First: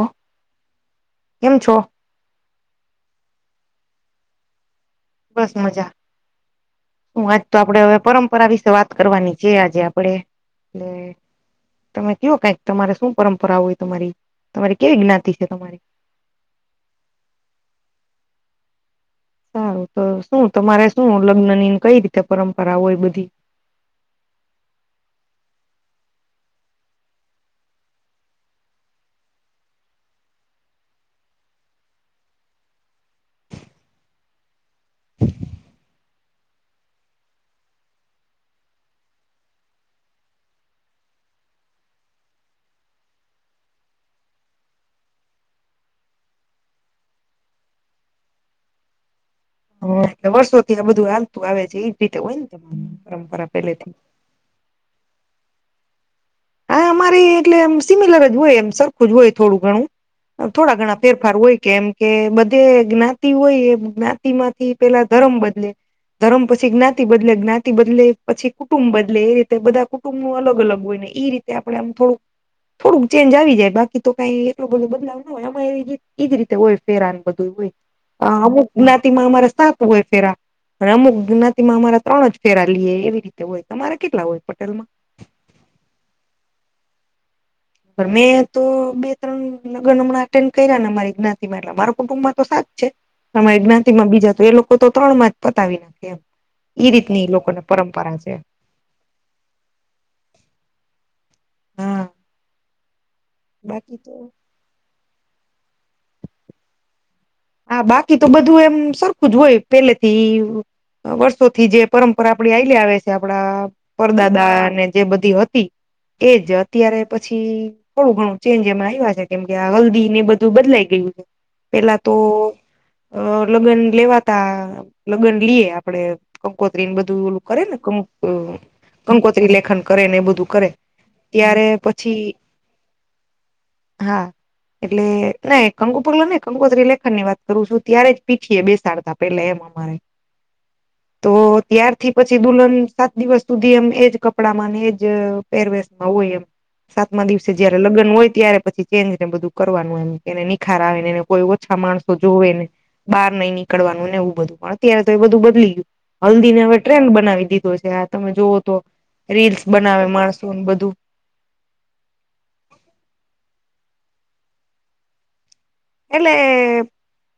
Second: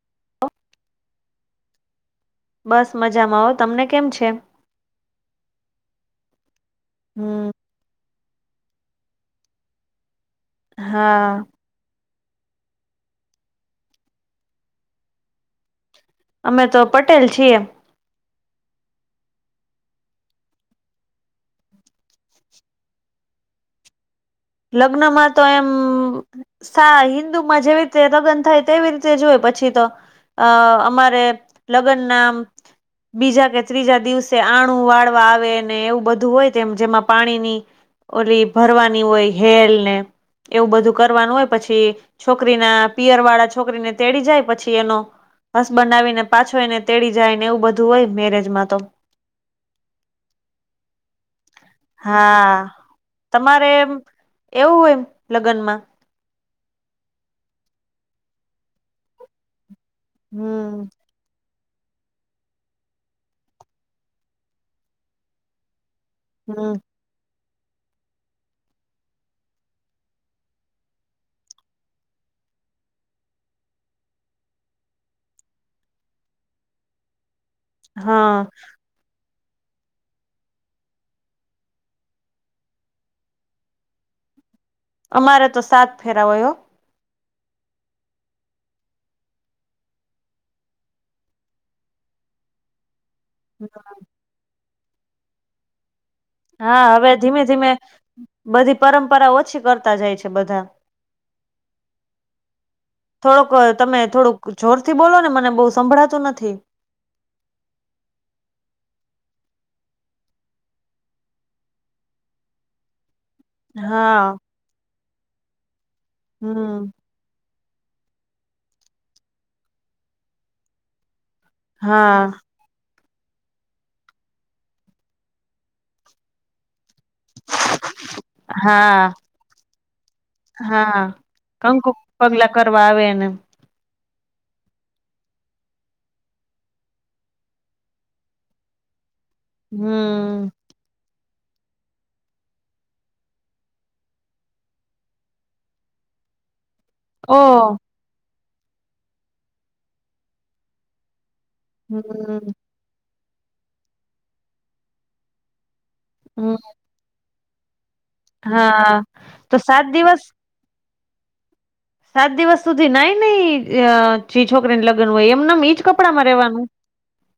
ઓ કેમ છો? બસ મજામાં હો, તમને કેમ છે? બસ મજા. હું આજ હમ તો આપડે હવે પરંપરા વિશે વાત કરવાની છે આજે આપડે હા તમે કયો કાઈક તમારે હું પરંપરા હોય તમારી? તમારી કેવી જ્ઞાતિ સે? અમે તો પટેલ છીએ સારું તો શું તમારે શું, લગ્નની કઈ રીતે પરંપરા હોય બધી, લગ્નમાં તો એમ સા હિન્દુમાં જેવી રીતે લગ્ન થાય તેવી રીતે હોય પછી તો અ અમારે લગ્નના બીજા કે ત્રીજા દિવ આણું વાળવા આવે ને એવું બધું હોય, તેમ જેમાં પાણીની ઓલી ભરવાની હોય, હેલ ને એવું બધું કરવાનું હોય પછી છોકરીના પિયર વાળા છોકરીને તેડી જાય, પછી એનો હસબન્ડ આવીને પાછો એને તેડી જાય ને, એવું બધું હોય મેરેજમાં તો, એટલે વર્ષોથી આ બધું હાલતું આવે છે ઈ જ હોય ને હા તમા પરંપરા તમારે પેલેથી, એવું હોય લગનમાં હા અમારે અરે એટલે એમ સિમિલર જ હોય, એમ સરખું જ હોય થોડું ઘણું થોડા હમ ઘણા ફેરફાર હોય કે એમ કે બધે જ્ઞાતિ હોય એ જ્ઞાતિમાંથી પેલા ધરમ બદલે ધરમ હમ પછી જ્ઞાત બદલે, જ્ઞાતિ બદલે, પછી કુટુંબ બદલે, એ રીતે બધા કૂટૂબનુ અલગ અલગ હોય ઇ એ રીત આપણે આમ થોડુંક થોડુંક ચેન્જ આવી જાય બાકી તો કઈ એટલો બધો બદલાવ એજ રીતે હોય ફેરા બધું હોય હા અમુક જ્ઞાતિમાં અમારે સાત હોય ફેરા, અને અમુક જ્ઞાતિમાં અમારા ત્રણ જ ફેરા લીયે એવી રીતે હોય તમારે કેટલા પટેલમાં અમારે તો સાત ફેરા હોય હો મેં તો બે ત્રણ લગ્ન હમણાં અટેન્ડ કર્યા ને, અમારી જ્ઞાતિમાં એટલે માર કુટુંબમાં તો સાત છે, અમારી જ્ઞાતિમાં બીજા એ લોકો તો ત્રણમાં જ પતાવી દે એમ, હા ઈ હવે રીતની ધીમે લોકોને ધીમે પરંપરા છે બધી પરંપરા ઓછી કરતા જાય છે બધા, હા થોડુંક બાકી તમે તો થોડુંક જોરથી બોલો ને મને બહુ સંભળાતું નથી બાકી તો બધું એમ સરખું જ પેલેથી વર્ષોથી જે પરંપરા આપડી હાયલી આવે છે. આપડા હા પરદાદા ને જે બધી હતી એજ હમ અત્યારે પછી થોડું ઘણું ચેન્જ એમાં આવ્યા છે કેમ કે આ હલ્દી ને બધું બદલાઈ ગયું છે. પેલા તો હા અ લગ્ન લેવાતા લગ્ન લઈએ આપડે કંકોત્રી ને બધું એલું કરે ને કં હા કંકોત્રી લેખન કરે ને એ બધું કરે હા ત્યારે કંકુ પછી પગલા કરવા આવે ને હા એટલે નઈ કંકુ પગલા નઈ કોંકોત્રી લે ની વાત કરું છું ત્યારે જ પીઠી એ બેસાડતા પેલા એમ અમારે હમ તો ત્યારથી પછી દુલ્હન સાત દિવસ સુધી એમ એજ કપડામાંને એજ પેરવેશમાં હોય એમ સાતમા ઓ દિવસે જયારે લગ્ન હોય ત્યારે પછી ચેન્જને બધું કરવાનું એમ એને નિખાર આવે ને એ કોઈ હોઈ આ માણસો જોવે હમ ને બહાર નઈ નીકળવાનું ને એવ બધું પણ અત્યારે તો એ બધું બદલી ગયું હલ્દી હમ ને હવે ટ્રેન્ડ બનાવી દીધો છે આ તમે જોવો તો હા તો રીલ્સ સાત બનાવે દિવસ માણ [unintelligible] બધું સાત દિવસ સુધી નાઈ જે છોકરીને લગ્ન હોય એમ ઈ એટલે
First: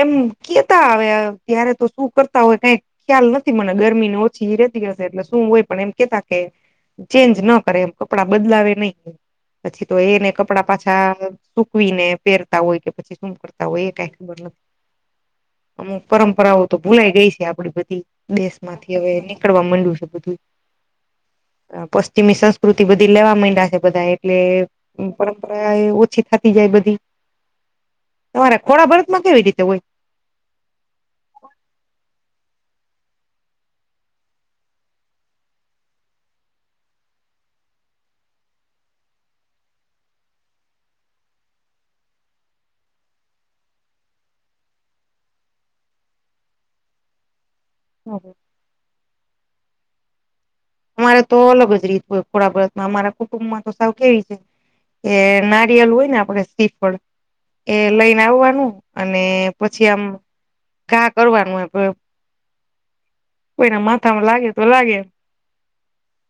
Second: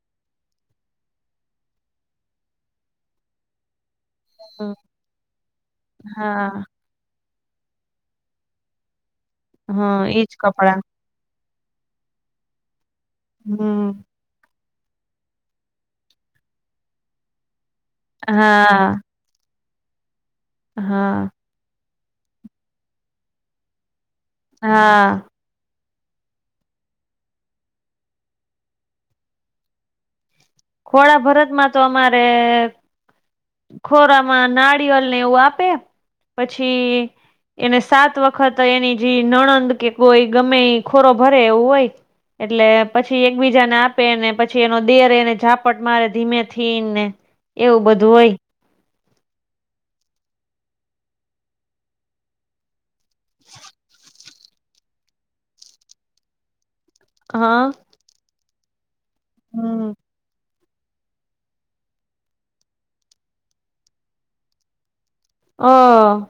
એમ કેતા આવે ત્યારે તો શું કરતા હોય કઈ ખ્યાલ નથી મને ગરમી પછી રેતી હશે એટલે શું હોય પણ એમ કેતા કે હા ચેન્જ ન કરે એમ કપડાં બદલાવે નઈ પછી તો હા એને એજ કપડા પાછા સુકવીને પહેરતા હોય કે પછી શું મ કરતા હોય હમ એ ક અમુક પરંપરાઓ તો ભૂલાઈ ગઈ છે આપડી બધી દેશ માંથી હા હવે નીકળવા માંડ્યું છે બધું. હા. પશ્ચિમી સંસ્કૃતિ બધી લેવા માંડ્યા છે બધા એટલે હા [unintelligible] ઓછી થતી જાય બધી તમારે ખોડા ભરત માં કેવી રીતે હોય? ખોડા ભરતમાં તો અમારે ખોરામાં નારિયલ ને એવું આપે પછી એને સાત વખત એની જે નણંદ કે કોઈ ગમે ખોરો ભરે, એવું હોય. એટલે પછી એકબીજાને આપેને પછી એનો દિયર એને ઝાપટ મારે ધીમેથી ને એવું બધું હોય. અમારે તો અલગ જ રીત હોય ખોડા ભરતમાં, અમારા કુટુંબમાં તો સાવ કેવી છે એ નારિયલ હોય ને આપડે સિફળ હા એ લઈને આવવાનું અને પછી હમ આમ ઘા કરવાનું કોઈના માથામાં લાગે તો લાગે હા.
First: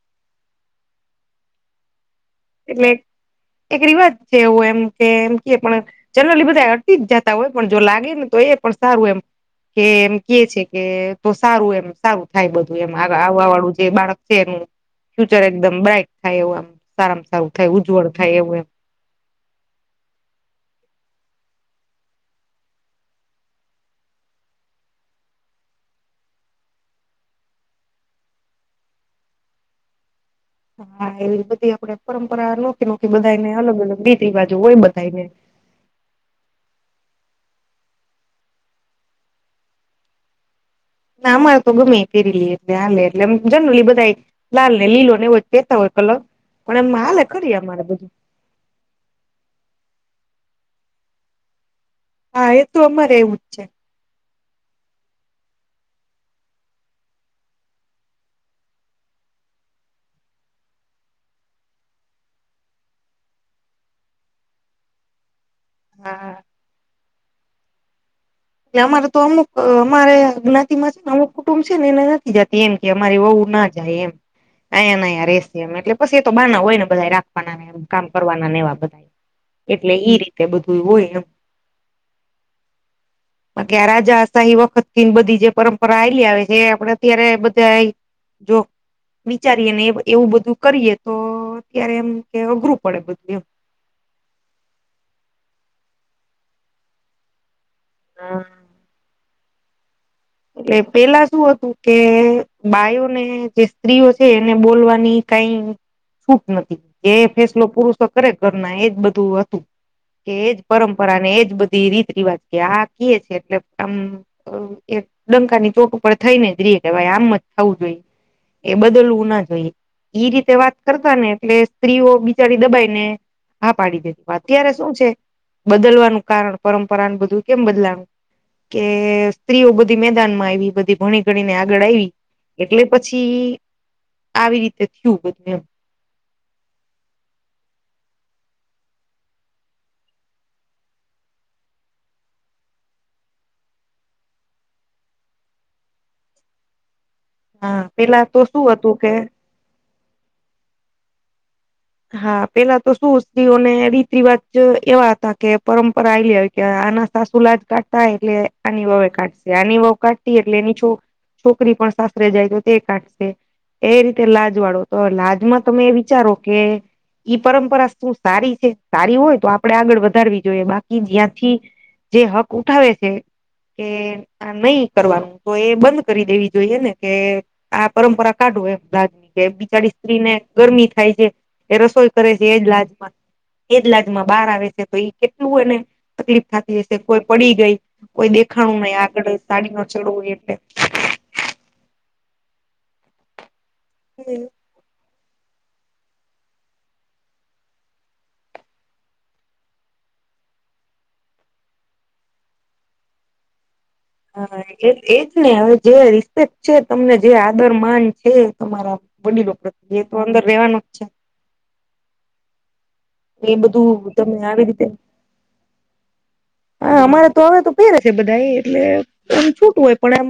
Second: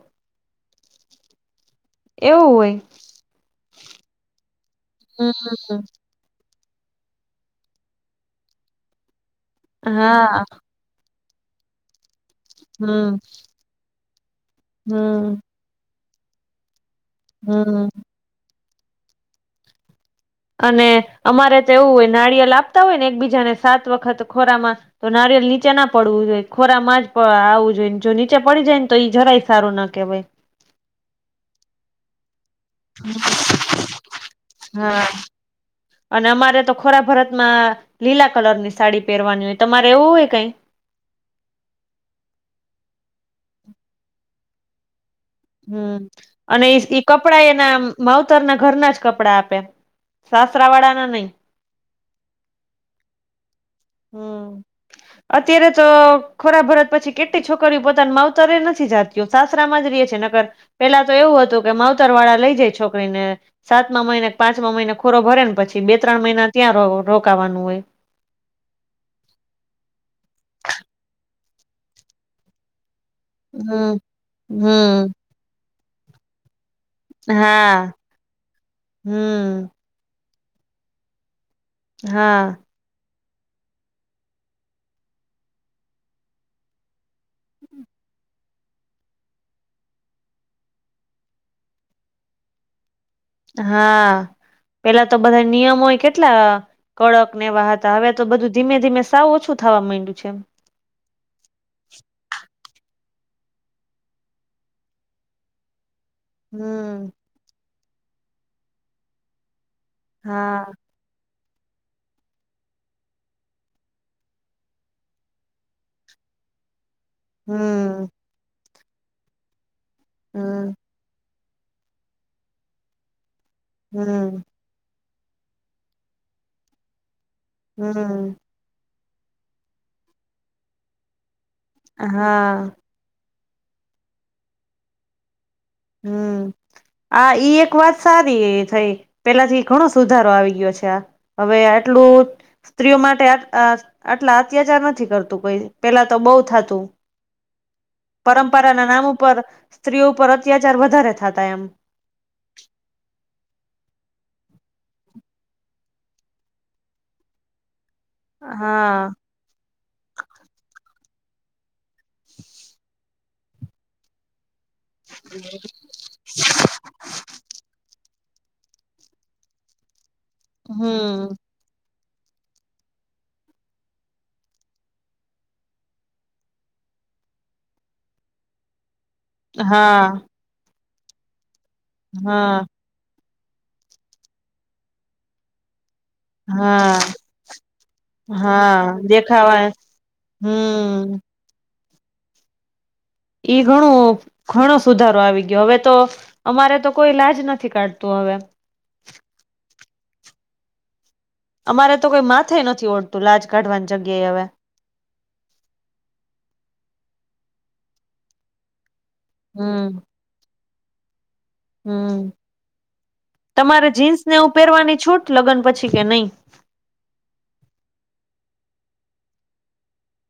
એવું હોય. એટલે એક રિવાજ છે એવું એમ કે એમ ક હમ્મ, પણ જનરલી બધા અટકી જ જાતા હોય પણ જો લાગે ને તો એ પણ સારું એમ કે એમ હા, કે કે તો સારું એમ સારું થાય બધું એમ હમ્મ, આવવા વાળું જે બાળક છે એનું હમ્મ, ફ્યુચર એકદમ બ્રાઇટ થાય એવું એમ, સારામાં સારું થાય હમ્મ. ઉજ્જવળ થાય એવું એમ અને અમારે તો એવું હોય નારિયેલ આપતા હોય ને એકબીજાને સાત વખત ખોરામાં તો નારિયલ નીચે ના પડવું જોઈ ખોરામાં જ આવું જોઈ, જો નીચે પડી જાય ને તો ઈ જરાય સારું ના કેવાય. હા, એવી બધી આપડે પરંપરા નોખી નોખી બધાને અલગ અલગ રીત રિવાજો હોય હા. બધાઈને અને અમારે તો ખોરા ભરતમાં લીલા કલર ની સાડી પહેરવાની હોય, તમારે એવું હોય કઈ? ના અમારે તો ગમે પેરીલી એટલે હાલે, એટલે એમ જનરલી બધા લાલ ને લીલો ને વ હમ્મ અને ઈ કપડા એના અમારે બધું માઉ તર ના ઘરના જ કપડા આપે, સાસરા વાળા ના નઈ. હા, એતો અમારે એવું જ છે. હમ્મ. અત્યારે તો ખોરા ભરત પછી કેટલી છોકરીઓ પોતાની માવતરે નથી જાતી. સાસરામાં જ રહી છે નકર પેલા તો એવું હતું કે માવતર વાળા લઈ જાય છોકરીને. સાતમા મહિને કે પાંચમા મહિને ખોરો ભરે ને પછી બે ત્રણ હા મહિના ત્યાં રોકાવાનું હોય. એ અમારે તો અમુક અમારે જ્ઞાતિમાં છેને અમુક કુટુંબ છે ને એને નથી જતી એમ કે અમારી વહુ ના જાય હમ એમ, આયા ને હમ આયા રે એટલે પછી તો બાના હોય ને બધા રાખવાના એ હા કામ કરવાના નેવા બધા હમ એટલે ઈ રીતે બધું હોય એમ હા. બાકી આ રાજાશાહી વખતનથી બધી જે પરંપરા હાલી આવે છે એ આપડે અત્યારે બધાય જો વિચારીએ ને એવું બધું કરીએ તો અત્યારે એમકે અઘરું પડે બધું એમ હા, પેલા તો બધા નિયમોય કેટલા કડક ને વાહ હવે તો એમ. બધું ધીમે ધીમે સાવું ઓછું થવા માંડ્યું છે. એટલે પેલા શું હતું કે બાયોને જે સ્ત્રીઓ છે એને બોલવાની કઈ છૂટ નથી હમ એ ફેસલો પુરુષો કરે ઘરના એજ બધું [unintelligible] એજ હા પરમ પરા ને એજ બધી રીત રિવાજ કે આ કે છે એટલે આમ ડંકાની ચોટ ઉપર થઈ ને જ રઈએ કે ભાઈ આમ જ થવું જોઈએ હમ એ બદલવું ના જોઈએ ઈ રીતે હમ વાત કરતા ને એટલે સ્ત્રીઓ બિચારી દબાઈને હા પાડી દેતી હમ અત્યારે શું છે બદલવાનું કારણ પરંપરાનું બધુંય કેમ બદલાનું હમ કે સ્ત્રીઓ બધી મેદાન માં આવી બધી ભણી ગણીને આગળ આવી હા એટલે પછી આવી રીતે થયું બધું એમ હમ આ ઇ એક વાત સારી થઈ પેલાથી ઘણો સુધારો આવી ગયો છે આ હવે આટલું સ્ત્રીઓ માટે આટલા અત્યાચાર નથી કરતું કોઈ પેલા તો બહુ થતું હા પેલા તો શું પરંપરાના હતું નામ કે ઉપર સ્ત્રીઓ ઉપર અત્યાચાર વધારે થતા એમ હા પેલા તો શું સ્ત્રીઓને રીત રિવાજ એવા હતા કે પરંપરા આલી આવી કે આના સાસુ લાજ કાતા એટલે આની વાવ હા કાઢશે આની વાવ કાઢતી એટલે એની છોક છોકરી પણ સાસરે જાય તો તે કાઢશે એ રીતે લાજ વાળો તો લાજમાં તમે એ વિચારો કે ઈ પરંપરા શું સારી છે સારી હોય તો આપડે આગળ વધારવી જોયે બાકી હમ જ્યાંથી જે હક ઉઠાવે છે કે આ નહી કરવાનું તો એ બંધ કરી દેવી જોઈએ આ પરંપરા કાઢું એમ લાજ કે બિચારી હા સ્ત્રીને ગરમી થાય છે એ રસોઈ કરે છે એજ હા લાજમાં એજ લાજ માં બહાર આવે છે તો ઈ કેટલું અને તકલીફ થતી જશે હા કોઈ પડી ગઈ કોઈ દેખાણું હા નહી આગળ દેખાવા સાડીનો છેડો હોય એટલે હમ એ ઘણું હમ ઘણ- સુધારો આવી ગયો હવે તો અમારે તો કોઈ લાજ નથી કાઢતું હવે અમારે તો કોઈ માથે નથી ઓઢતુ લાજ કાઢવાની જગ્યાએ હવે હા એ એજ ને હવે જે રિસ્પેક છે તમને જે આદર માન છે તમારા વડીલો હમ પ્રતયે એ તો અંદર રેવાનો જ છે હમ એ તમારે બધું જીન્સ ને તમે એવું આવી રીતે પહેરવાની છૂટ લગ્ન પછી કે નહી હા અમારે તો હવે તો પેરે છે બધા એટલે એમ છૂટું હોય પણ એમ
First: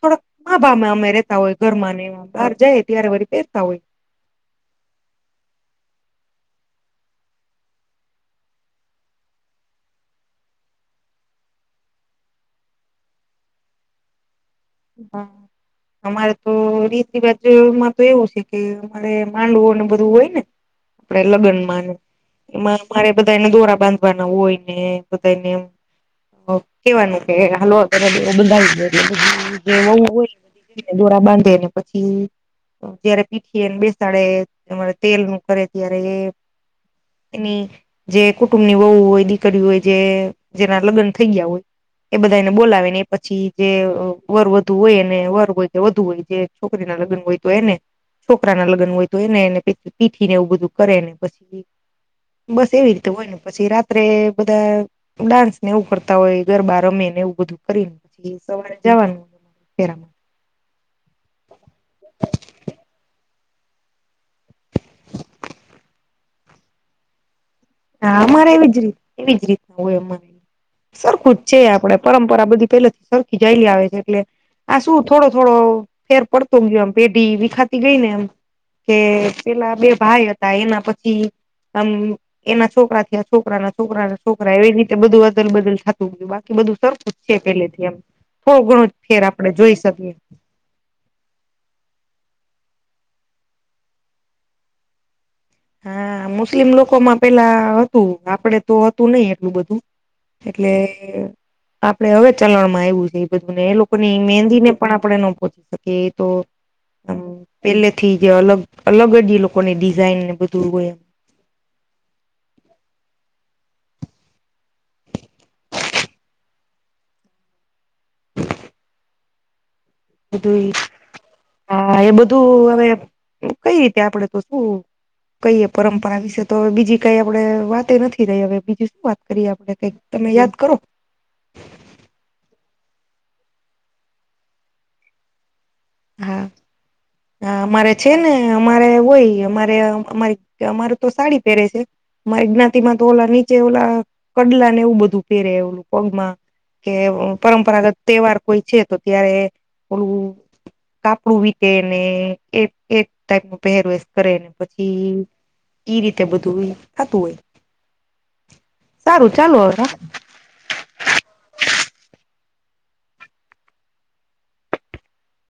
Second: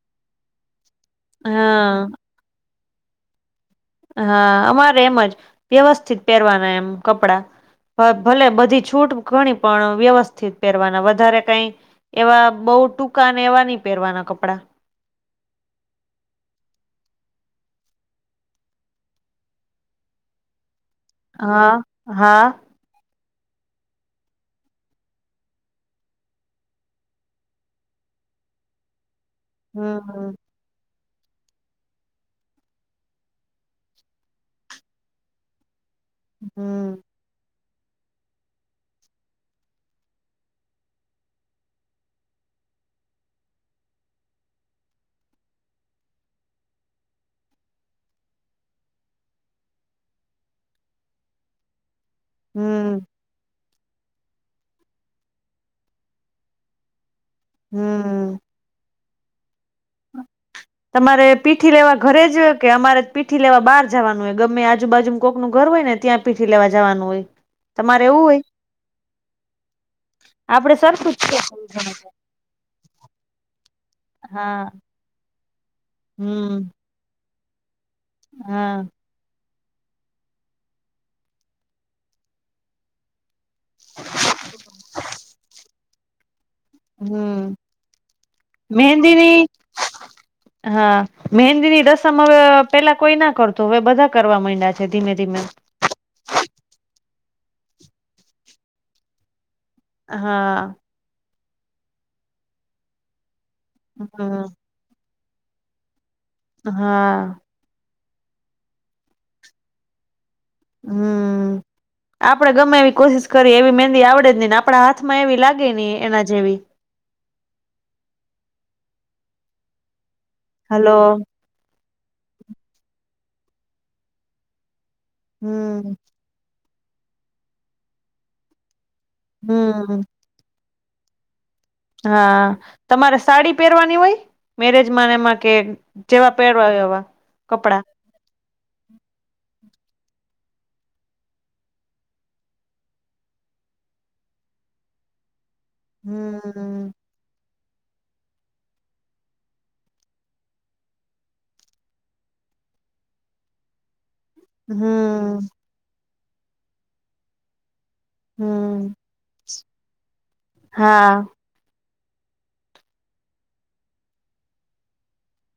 થોડક માભામે અમે ર રહેતા હોય ઘરમાં ને હા બહાર જાય ત્યારે વરી પહેરતા હોય છે હા અમારે એમ જ વ્યવસ્થિત પહેરવાના એમ કપડા ભલે બધી છૂટ ઘણી પણ વ્યવસ્થિત પહેરવાના વધારે કઈ એવા બહુ ટૂંકા અને એવા નહિ પહેરવાના કપડાં હા અમારે તો રીત રિવાજમાં તો એવું છે કે મારે માંડવુંને બધું હોય ને આપડ લગ્ન હા માં હા એમાં મારે બધા એને દોરા હોય બધા એને કેવાનું કે હાલવા કરવ બ વવું હમ હોય દોડા બાંધેને પછી જયારે પીઠી એને બેસાડેરે તેલ નું કરે ત્યારે એ હમ જે કુટુંબ ની વહુ હોય હોય જે જેના લગ્ન થઈ ગયા હોય બધા એને બોલાવીને પછી વર વધુ હોય એને વર હોય કે વધુ હોય જે છોકરી ના લગ્ન તો એને છોકરા ના લગ્ન હોય તો એને એને પીઠી ને એવું બધું કરે ને પછી બસ એવી હમ રીતે હોય ને પછી રા રાત્રે બધાયે ડાન્સ ને એવું કરતા હોય ગરબા રમે ને એવું બધું કરીએને હમ પછી સવારે જવાય કેરા તમારે પીઠી લેવા ઘરે જ કે અમારે જ પીઠી લેવા બહાર જવાનું હોય ગમે આજુ બાજુ કોકનું ઘર હોય ને ત્યાં પીઠી લેવા જવાનું હોય તમારે ના એવું હોય અમારે એવી જ રીત એવી જ રીતના હોય અમારે સરખું જ છે આપડે પરંમપરા આ બધી પેલાથી સરખી જાયેલી આવે છે એટલે હા આ શું થોડો થોડો ફેર પડતો હમ ગયો એમ પેઢી વિખાતી ગઈને એમ હા કે પેલા બે ભાઈ હતા એના પછી આમ એના છોકરા થયા છોકરા ના છોકરા છોકરા એવી રીતે બધું અદલ બદલ થતું ગયું બાકી બધું સરું છે હમ પેલેથી એમ બઉ ઘણો ફેર મહેંદીની આપડે જોઈ શકીએ હા મહેંદી ની રસમ હવે પેલા કોઈ ના કરતુ હવે બધા કરવા માંડ્યા છે ધીમે ધીમે હા મુસ્લિમ લોકોમાં પેલા હતું આપડે તો હતું નહિ એટલું બધું એટલે હા આપડે હવે ચલણમાં આવું છે એ બધુંને એ લોકોની હમ મેંહદી ને પણ આપણે નો પહોંચી શકીએ એ તો આમ હા પેલેથી જે અલગ અલગ જ એ લોકોની ડિઝાઇન ને બધું હોય. હમ આપડે ગમે એવી કોશિશ કરીએ એવી મહેંદી આવડે જ નહીને આપણા હાથમાં એવી લાગે ને એના જેવી બધું હલો હા એ બધું હવે કઈ રીતે આપડે તો શું કઈએ હમ પરંપરા વિશે તો બીજી કઈ આપણેે વાતે નથી રહી હવે બીજી શું વાત કરીએ આપડે કઈક હમ તમે યાદ કરો? હા તમારે સાડી પહેરવાની હોય મેરેજમાં એમાં કે જેવા પહેરવા એવા હ કપડા અમારે છે ને અમારે હોય અમારે અમારી અમારે તો સાડી પહેરે છે. મા જ્ઞાતિમાં તો ઓલા નીચે ઓલા કડલા ને એવું બધું પેરે એવુ પગમાં હમ કેવું. પરંપરાગત તહેવાર કોઈ છે તો ત્યારે ઓલું કાપડું વીતે અને એક એક ટાઈપ નુ પહેરવેશ કરે પછી હમ ઈ રીતે બધું ઈ થાતું હોય હમ સારું ચાલો હવે હા